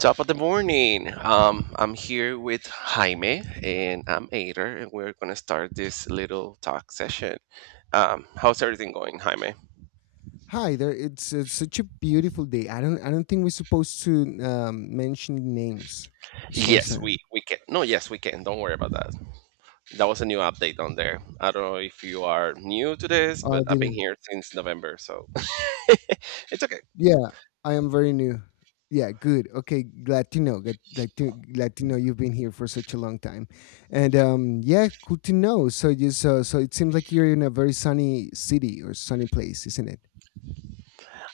Top of the morning. I'm here with Jaime and I'm Ader, and we're gonna start this little talk session. How's everything going, Jaime? Hi there. It's such a beautiful day. I don't think we're supposed to mention names as far as Yes, I. we can. No, yes, we can. Don't worry about that. That was a new update on there. I don't know if you are new to this, Oh, but I I've been didn't. here since November, so it's okay. Yeah, I am very new. Yeah, good. Okay, Latino, Latino, Latino. You've been here for such a long time, and yeah, cool to know. So you, so so it seems like you're in a very sunny city or sunny place, isn't it?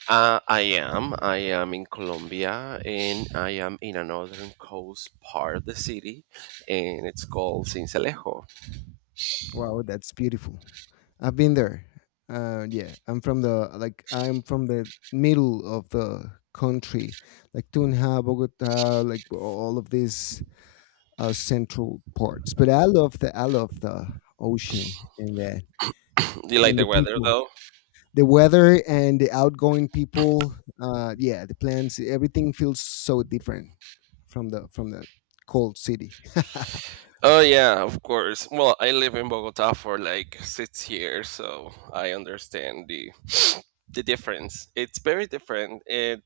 I am. I am in Colombia, and I am in a northern coast part of the city, and it's called Sincelejo. Wow, that's beautiful. I've been there. Yeah, I'm from the like I'm from the middle of the country, like Tunja, Bogota, like all of these central parts. But I love the ocean and that Do you like and the the weather people though? the weather and the outgoing people yeah the plants everything feels so different from the cold city. Oh yeah, of course. Well, I live in Bogota for like 6 years, so I understand the difference. It's very different. It,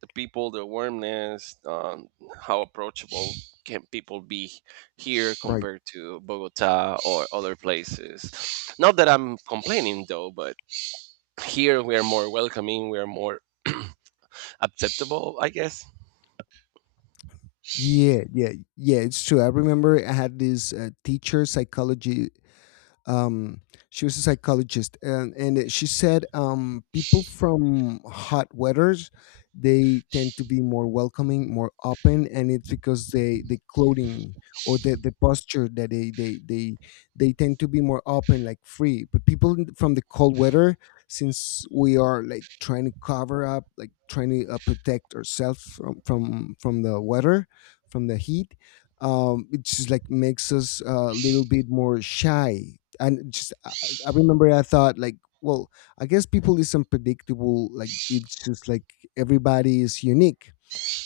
the people, the warmness, how approachable can people be here Right. compared to Bogota or other places. Not that I'm complaining though, but here we are more welcoming. We are more acceptable, I guess. Yeah, yeah, it's true. I remember I had this teacher psychology, um, she was a psychologist and she said people from hot weathers they tend to be more welcoming, more open, and it's because they the clothing or the posture that they tend to be more open, like free, but people from the cold weather, since we are like trying to cover up, like trying to protect ourselves from the weather, from the heat. It just like makes us a little bit more shy, and I remember I thought like, well, I guess people is unpredictable. Like it's just like everybody is unique.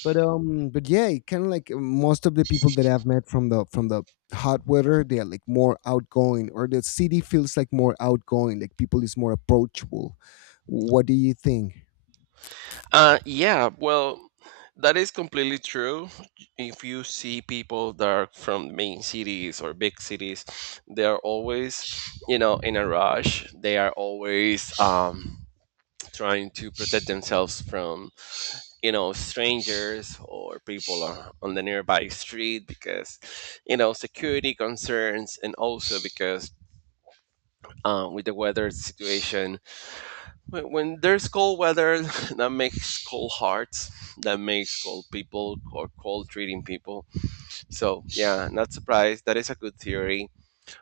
But yeah, kind of like most of the people that I've met from the hot weather, they are like more outgoing, or the city feels like more outgoing. Like people is more approachable. What do you think? Yeah, well, that is completely true. If you see people that are from main cities or big cities, they are always, you know, in a rush. They are always trying to protect themselves from, you know, strangers or people on the nearby street because, you know, security concerns and also because with the weather situation, when there's cold weather, that makes cold hearts. That makes cold people or cold treating people. So yeah, not surprised. That is a good theory.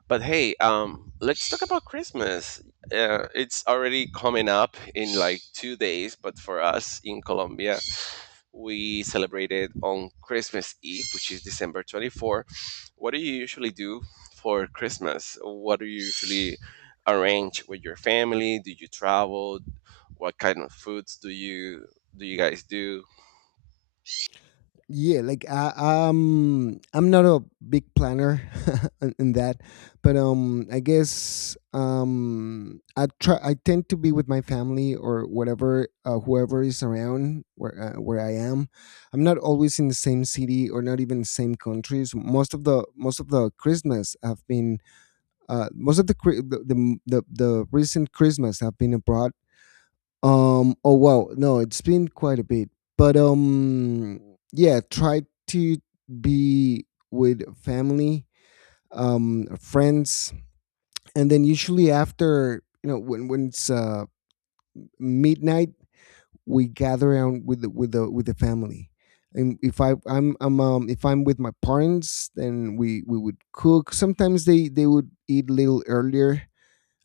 But hey, let's talk about Christmas. It's already coming up in like 2 days, but for us in Colombia, we celebrated on Christmas Eve, which is December 24. What do you usually do for Christmas? What do you usually arrange with your family? Do you travel? What kind of foods do you guys do? Yeah, like I'm not a big planner in that. But I guess I tend to be with my family, or whatever whoever is around, where I am. I'm not always in the same city or not even same countries. Most of the most of the Christmas have been most of the cri- the recent Christmas have been abroad. Oh wow. No, it's been quite a bit. But. Yeah. Try to be with family, friends, and then usually after you know when it's midnight, we gather around with the with the with the family. And if I'm if I'm with my parents, then we would cook. Sometimes they would eat a little earlier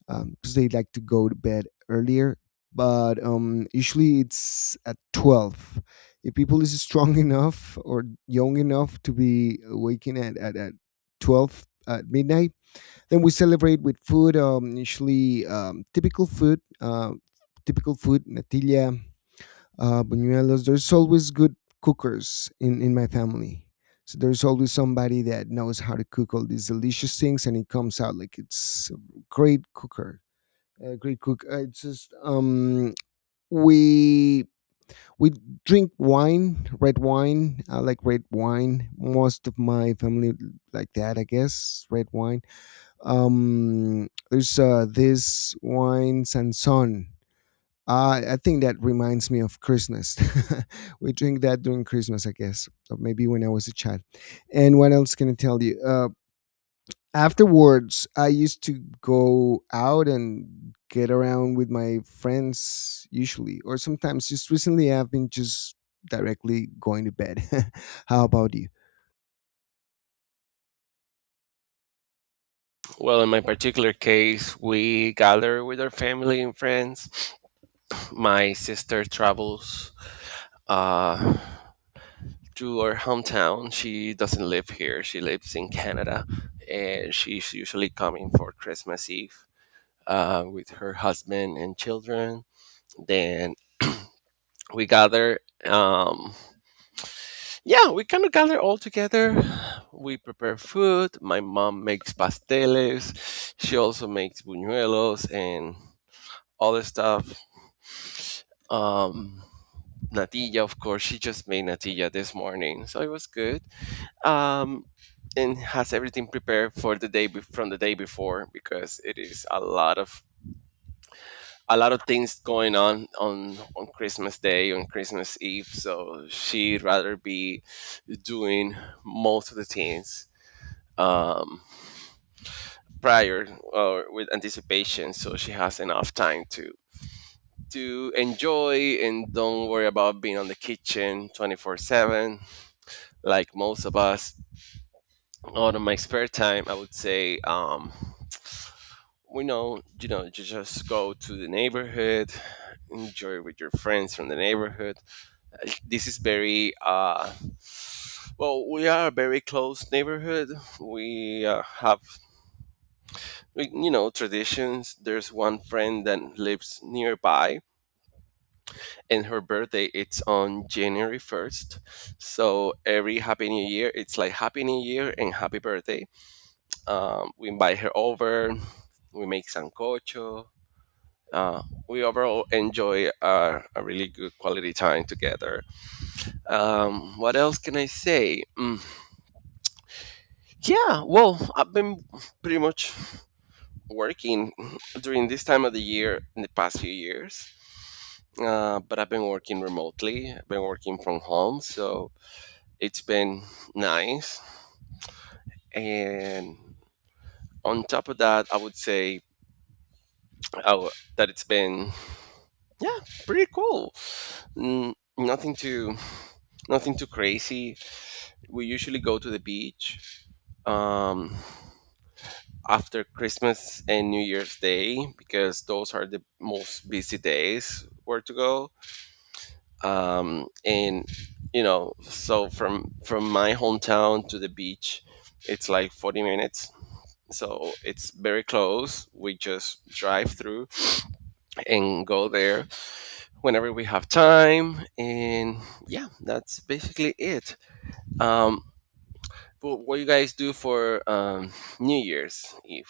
because they like to go to bed earlier. But usually it's at 12. If people is strong enough or young enough to be waking at 12 at midnight, then we celebrate with food. Usually typical food, natilla, buñuelos. There's always good cookers in my family. So there's always somebody that knows how to cook all these delicious things, and it comes out like it's a great cooker, great cook. It's just we we drink wine, red wine. I like red wine. Most of my family like that, I guess. Red wine. There's this wine Sanson. I think that reminds me of Christmas. We drink that during Christmas, I guess, or maybe when I was a child. And what else can I tell you? Afterwards I used to go out and get around with my friends, usually, or sometimes just recently I've been just directly going to bed. How about you? Well, in my particular case, we gather with our family and friends. My sister travels uh, to our hometown. She doesn't live here. She lives in Canada, and she's usually coming for Christmas Eve. With her husband and children. Then we gather. Yeah, we kind of gather all together. We prepare food. My mom makes pasteles. She also makes buñuelos and other stuff. Um, natilla, of course. She just made natilla this morning, so it was good. Um, and has everything prepared for the day from the day before because it is a lot of things going on on Christmas Day, on Christmas Eve. So she'd rather be doing most of the things um, prior or with anticipation, so she has enough time to enjoy and don't worry about being on the kitchen 24/7 like most of us. Out of my spare time, I would say. We know, you just go to the neighborhood, enjoy with your friends from the neighborhood. This is very well, we are a very close neighborhood. We have you know traditions. There's one friend that lives nearby, and her birthday, it's on January 1st. So every happy new year, it's like happy new year and happy birthday. We invite her over. We make sancocho. uh, we overall enjoy a really good quality time together. What else can I say? Mm, yeah, well, I've been pretty much working during this time of the year in the past few years, but I've been working remotely. I've been working from home, so it's been nice. And on top of that, I would say uh, that it's been, yeah, pretty cool. Mm, nothing too crazy. We usually go to the beach. Um, after Christmas and New Year's Day because those are the most busy days where to go. And you know, so from my hometown to the beach, it's like 40 minutes. So it's very close. We just drive through and go there whenever we have time. And yeah, that's basically it. Um, what you guys do for New Year's Eve?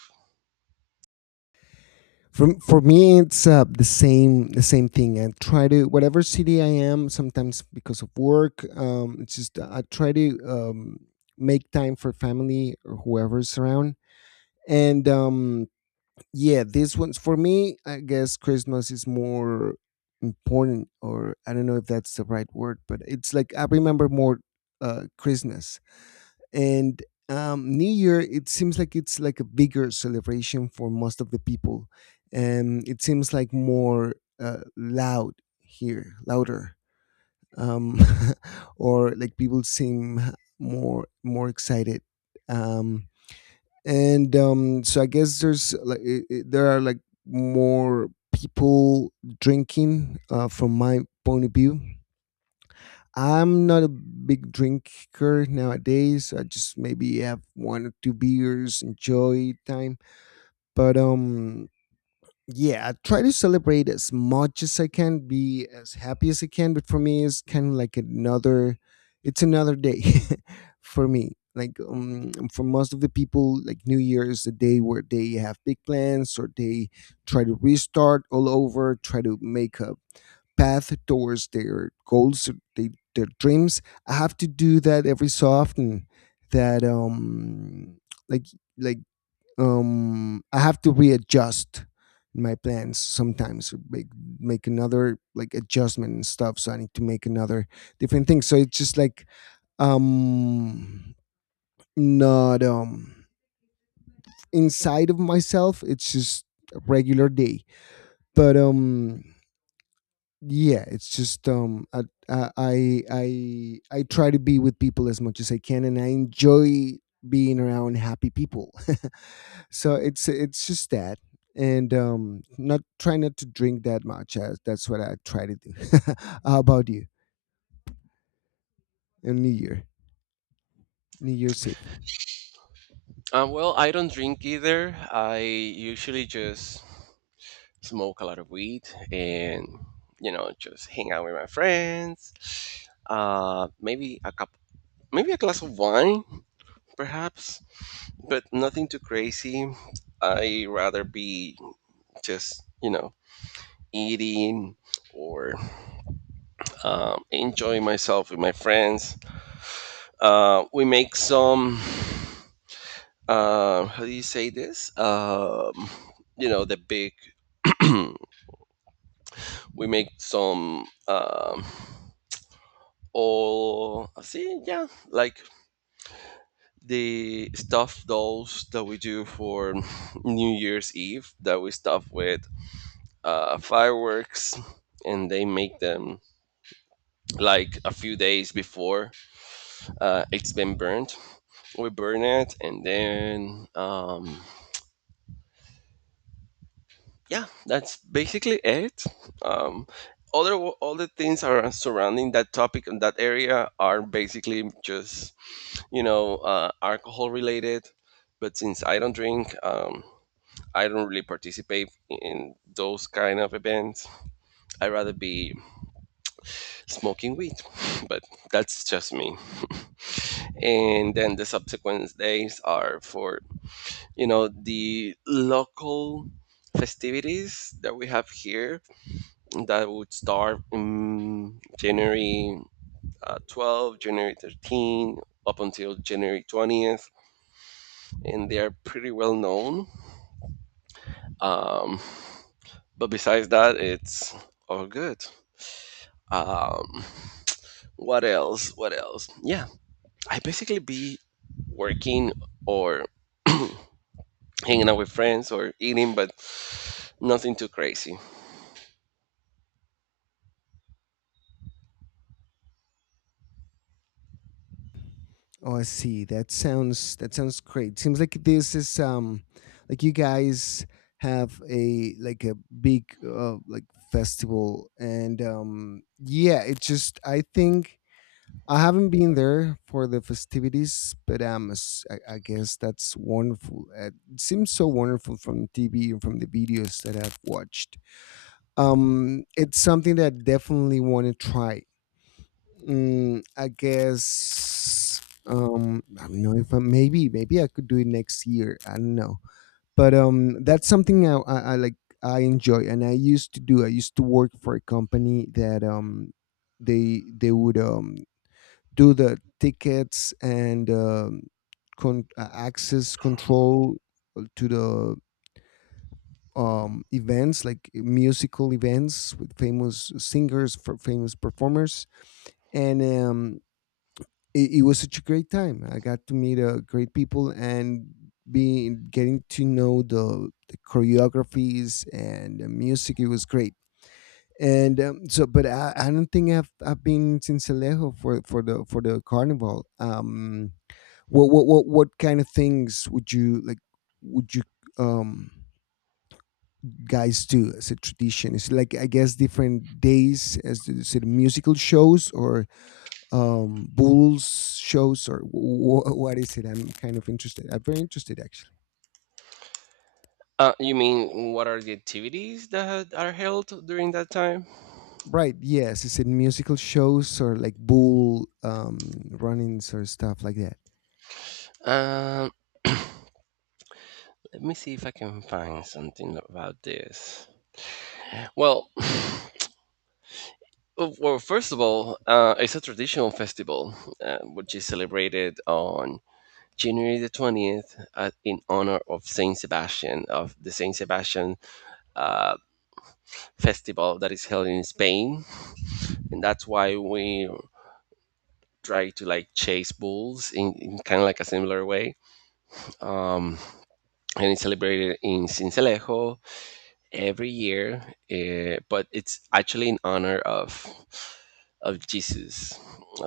For me it's the same thing. I try to whatever city I am, sometimes because of work, it's just I try to, make time for family or whoever's around. And yeah, this one's for me, I guess Christmas is more important, or I don't know if that's the right word, but it's like I remember more Christmas. And new year it seems like it's like a bigger celebration for most of the people, and it seems like more loud here, louder. um or like people seem more excited. Um and so I guess there's like there are like more people drinking, from my point of view. I'm not a big drinker nowadays, I just maybe have one or two beers, enjoy time. But yeah, I try to celebrate as much as I can, be as happy as I can. But for me, it's kind of like it's another day for me. Like for most of the people, like New Year is a day where they have big plans, or they try to restart all over, try to make a path towards their goals, or their dreams. I have to do that every so often. That like like I have to readjust my plans, sometimes make make another like adjustment and stuff, so I need to make another different thing. So it's just like, um not inside of myself it's just a regular day. But yeah, it's just I try to be with people as much as I can, and I enjoy being around happy people. So it's just that. And not try not to drink that much, as that's what I try to do. How about you and new year, new year's eve? Well, I don't drink either. I usually just smoke a lot of weed and, you know, just hang out with my friends. Maybe a cup, maybe a glass of wine, perhaps, but nothing too crazy. I rather be just, you know, eating or enjoying myself with my friends. We make some, how do you say this? You know, the big. We make some all see, yeah, like the stuffed dolls that we do for new year's eve that we stuff with fireworks, and they make them like a few days before. It's been burned. We burn it, and then yeah, that's basically it. um, Other all the things are surrounding that topic and that area are basically just you know, alcohol related. But since I don't drink, I don't really participate in those kind of events. I'd rather be smoking weed, but that's just me. And then the subsequent days are for, you know, the local festivities that we have here that would start in January 12, January 13, up until January 20th. And they are pretty well known. Um, but besides that, it's all good. Um, what else? What else? Yeah, I basically be working or hanging out with friends or eating, but nothing too crazy. Oh, I see. That sounds great seems like this is like you guys have a like a big like festival. And yeah, it just I think I haven't been there for the festivities, but I guess that's wonderful. It seems so wonderful from TV and from the videos that I've watched. It's something that I definitely want to try. Mm, I guess I don't know if I, maybe I could do it next year. I don't know, but that's something I like. I enjoy, and I used to do. I used to work for a company that they would do the tickets and, access control to the events, like musical events with famous singers, for famous performers. And it, it was such a great time. I got to meet great people, and being getting to know the choreographies and the music. It was great. And so but I don't think I've been in Sincelejo for the carnival. What kind of things would you like, would you, um guys do as a tradition? Is it like, I guess, different days, as the, is it musical shows, or bulls shows, or what is it? I'm kind of interested, I'm very interested, actually. You mean what are the activities that are held during that time? Right, yes, is it musical shows, or like bull run-ins, or stuff like that? Um, let me see if I can find something about this. Well, well, first of all, it's a traditional festival which is celebrated on January the 20th, in honor of Saint Sebastian, of the Saint Sebastian uh, festival that is held in Spain. And that's why we try to like chase bulls in kind of like a similar way. Um, and it's celebrated in Sincelejo every year, but it's actually in honor of Jesus.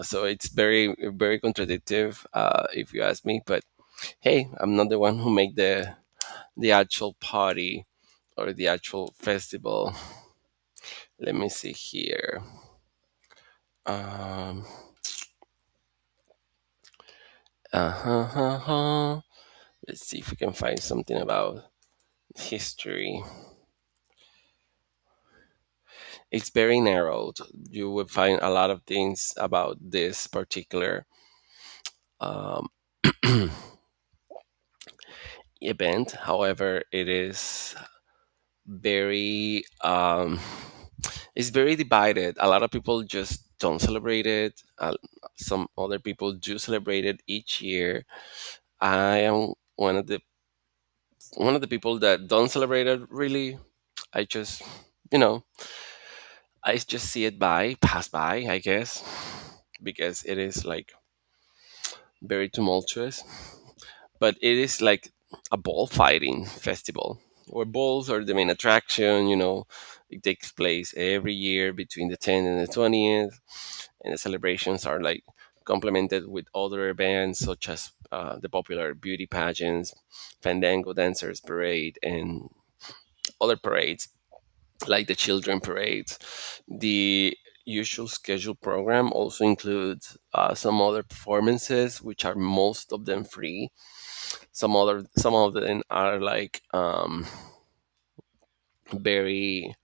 So it's very very contradictive, if you ask me. But hey, I'm not the one who made the actual party or the actual festival. Let me see here. Um, uh-huh, uh-huh. Let's see if we can find something about history. It's very narrowed. You will find a lot of things about this particular um, event. However, it is very it's very divided. A lot of people just don't celebrate it. Some other people do celebrate it each year. I am one of the people that don't celebrate it really. I just, you know, I just see it by, pass by, I guess, because it is like very tumultuous. But it is like a ball fighting festival where balls are the main attraction, you know. It takes place every year between the 10th and the 20th, and the celebrations are like complemented with other events such as the popular beauty pageants, Fandango Dancers Parade, and other parades like the children parade. The usual scheduled program also includes some other performances, which are most of them free. Some of them are like very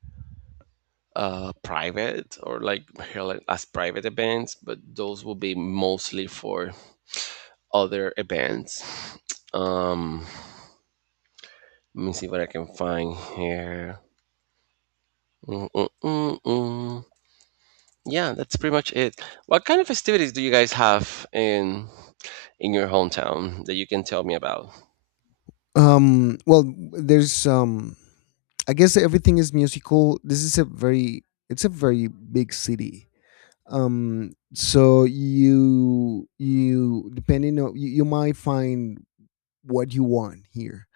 private or like held as private events, but those will be mostly for other events. Um, let me see what I can find here. Mm-mm-mm-mm. Yeah, that's pretty much it. What kind of festivities do you guys have in your hometown that you can tell me about? Well there's I guess everything is musical. This is a very it's a very big city. So you depending on, you might find what you want here.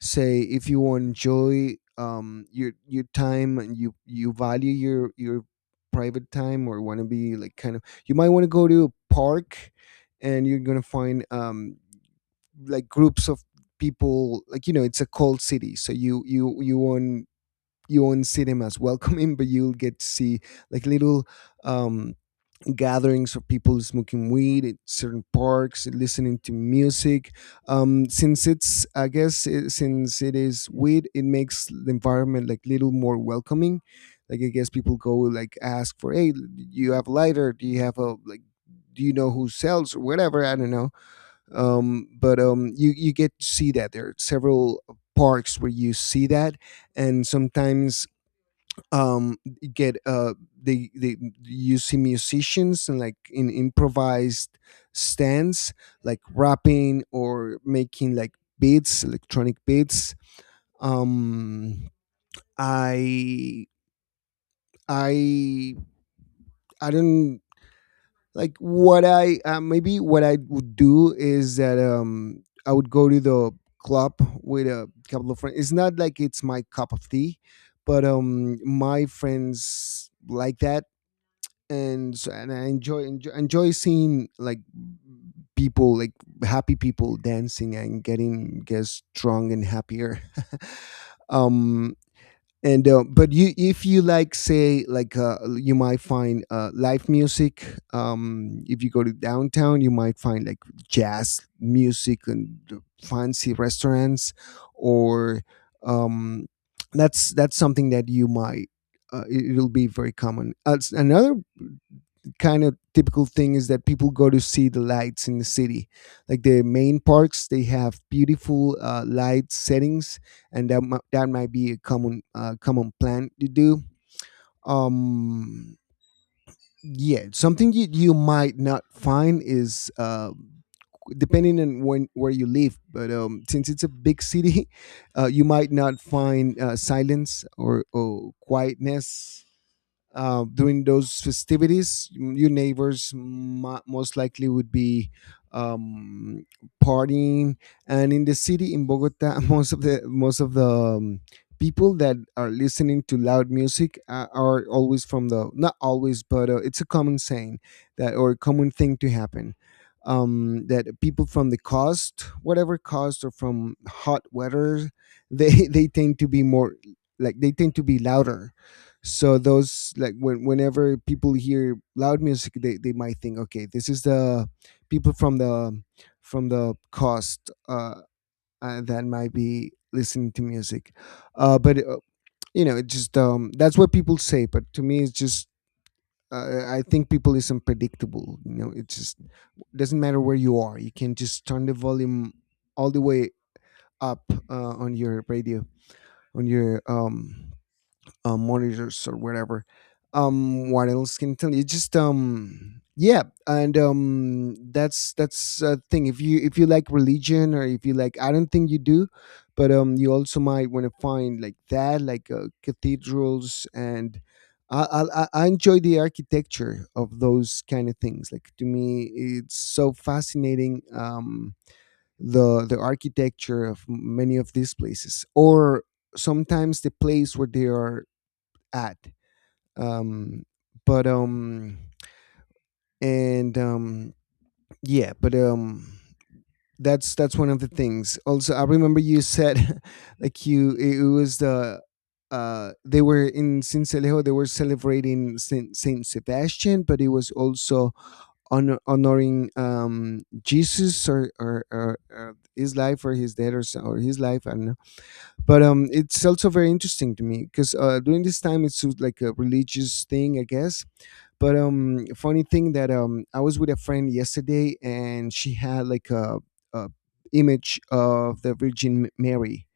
Say if you enjoy your time and you value your private time, or want to be like kind of, you might want to go to a park, and you're gonna find like groups of people. Like, you know, it's a cold city, so you won't, you won't see them as welcoming, but you'll get to see like little um gatherings of people smoking weed at certain parks, listening to music. Since it's, I guess, it, since it is weed, it makes the environment like little more welcoming. Like, I guess people go like ask for, hey, you have a lighter? Do you have a like? Do you know who sells or whatever? I don't know. But you you get to see that there are several parks where you see that, and sometimes um get they you see musicians and like in improvised stands like rapping or making like beats, electronic beats. Um I I I don't like what I, maybe what I would do is that I would go to the club with a couple of friends. It's not like it's my cup of tea, but my friends like that. And I enjoy, enjoy seeing like people like happy people dancing and getting get strong and happier. Um and But you, if you like say like, you might find live music. If you go to downtown, you might find like jazz music and the fancy restaurants, or um that's something that you might it'll be very common. Another kind of typical thing is that people go to see the lights in the city. Like the main parks, they have beautiful light settings, and that might be a common common plan to do. Um, yeah, something you might not find is depending on when where you live, but since it's a big city, you might not find silence or quietness during those festivities, your neighbors most likely would be um, partying. And in the city in Bogota, most of the people that are listening to loud music are always from the. Not always, but it's a common saying that or common thing to happen. That people from the coast, whatever coast, or from hot weather, they they tend to be more like they tend to be louder. So those like whenever people hear loud music they might think, okay, this is the people from the coast, uh that might be listening to music but you know it just. That's what people say, but to me it's just I think people is unpredictable. You know, it just doesn't matter where you are, you can just turn the volume all the way up on your radio, on your monitors or whatever. What else can I tell you? Just Yeah, and that's a thing. If you like religion or if you like, I don't think you do, but you also might want to find like that, like cathedrals and. I enjoy the architecture of those kind of things. Like, to me, it's so fascinating. The architecture of many of these places, or sometimes the place where they are at. Um, but and Yeah, but that's one of the things. Also, I remember you said like you it was the they were in Sincelejo. They were celebrating Saint Sebastian, but it was also honoring Jesus or his life or his death or his life. I don't know. But it's also very interesting to me because during this time it's sort of like a religious thing, I guess. But funny thing that I was with a friend yesterday, and she had like a image of the Virgin Mary,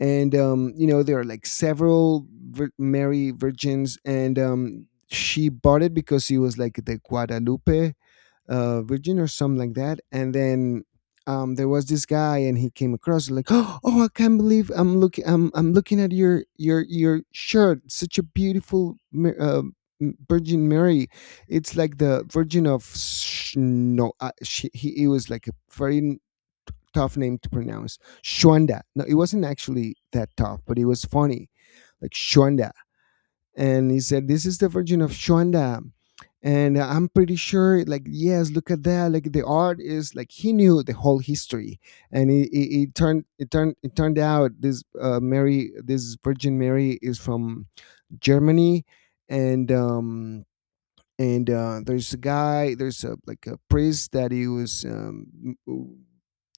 and you know there are like several Mary virgins, and she bought it because it was like the Guadalupe Virginia or something like that. And then there was this guy, and he came across like, oh, I can't believe I'm looking, I'm looking at your shirt. Such a beautiful Virgin Mary. It's like the Virgin of no. It was like a very tough name to pronounce. Shwanda. No, it wasn't actually that tough, but it was funny, like Shwanda, and he said, "This is the Virgin of Shonda." And I'm pretty sure, like, yes, look at that. Like the art is like he knew the whole history, and it turned out this Mary, this Virgin Mary, is from Germany, and um and there's a guy, there's a like a priest that he was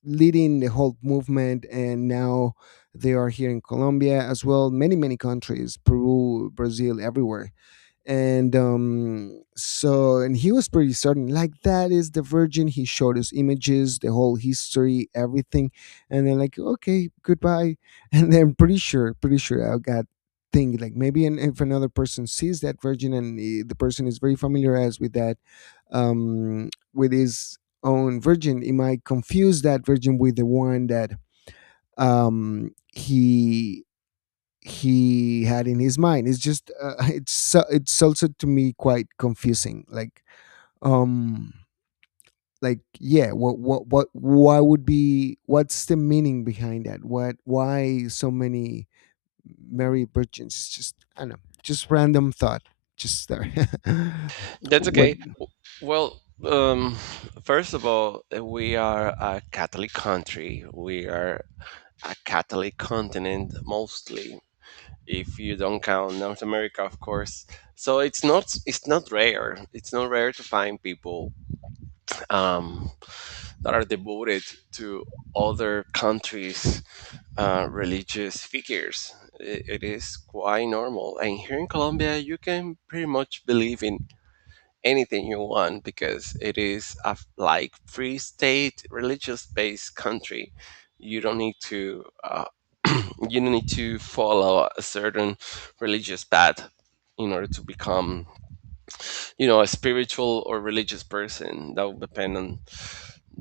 leading the whole movement, and now they are here in Colombia as well, many many countries, Peru, Brazil, everywhere. And and he was pretty certain, like, that is the virgin. He showed us images, the whole history, everything. And then like, okay, goodbye. And then pretty sure, pretty sure I got thing like maybe if another person sees that virgin and the person is very familiarized with that, with his own virgin, it might confuse that virgin with the one that um he he had in his mind. It's just it's it's also, to me, quite confusing. Like, um like, yeah, what why would be what's the meaning behind that? What why so many Mary Virgins? It's just I don't know, just random thought. Just there. That's What? okay. Well, first of all, we are a Catholic country. We are a Catholic continent mostly, if you don't count North America, of course. So it's not rare. It's not rare to find people um, that are devoted to other countries' religious figures. It is quite normal. And here in Colombia, you can pretty much believe in anything you want because it is like free state, religious-based country. You don't need to uh, you don't need to follow a certain religious path in order to become, you know, a spiritual or religious person. That would depend on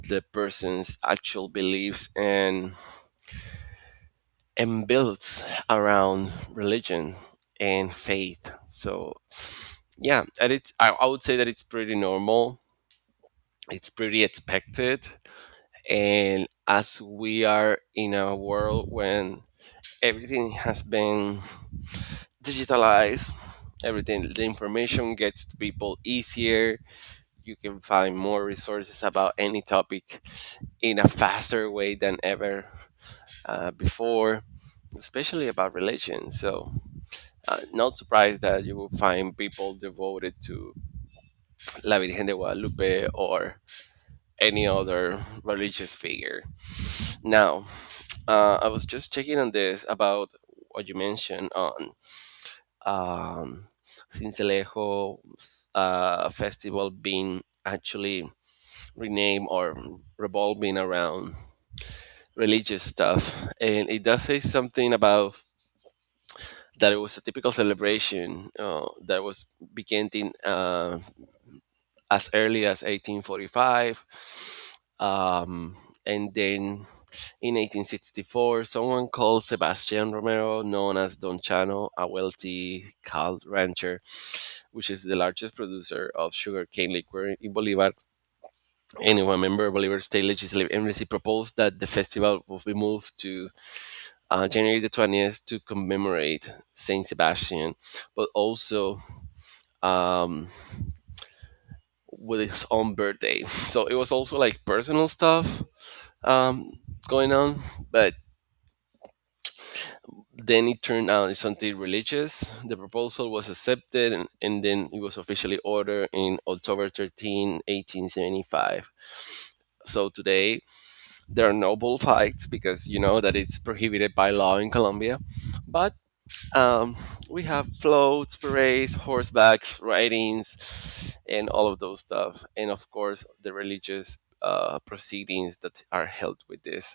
the person's actual beliefs and builds around religion and faith. So yeah, and I would say that it's pretty normal. It's pretty expected. And as we are in a world when everything has been digitalized, everything, the information gets to people easier. You can find more resources about any topic in a faster way than ever before, especially about religion. So, not surprised that you will find people devoted to La Virgen de Guadalupe or any other religious figure. Now, I was just checking on this about what you mentioned on um, Sincelejo festival being actually rename or revolving around religious stuff. And it does say something about that it was a typical celebration that was beginning as early as 1845. Um, and then in 1864, someone called Sebastian Romero, known as Don Chano, a wealthy cattle rancher, which is the largest producer of sugarcane liquor in Bolivar, anyway, a member of Bolivar State Legislative Embassy proposed that the festival will be moved to January the 20th to commemorate Saint Sebastian, but also um, with his own birthday. So it was also like personal stuff um, going on, but then it turned out it's something religious. The proposal was accepted and then it was officially ordered in October 13, 1875. So today, there are no bullfights because you know that it's prohibited by law in Colombia. But um, we have floats, parades, horsebacks, ridings, and all of those stuff. And of course, the religious proceedings that are held with this.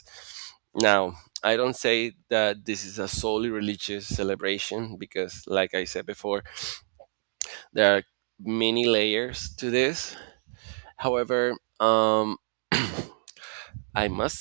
Now, I don't say that this is a solely religious celebration because, like I said before, there are many layers to this. However, um, I must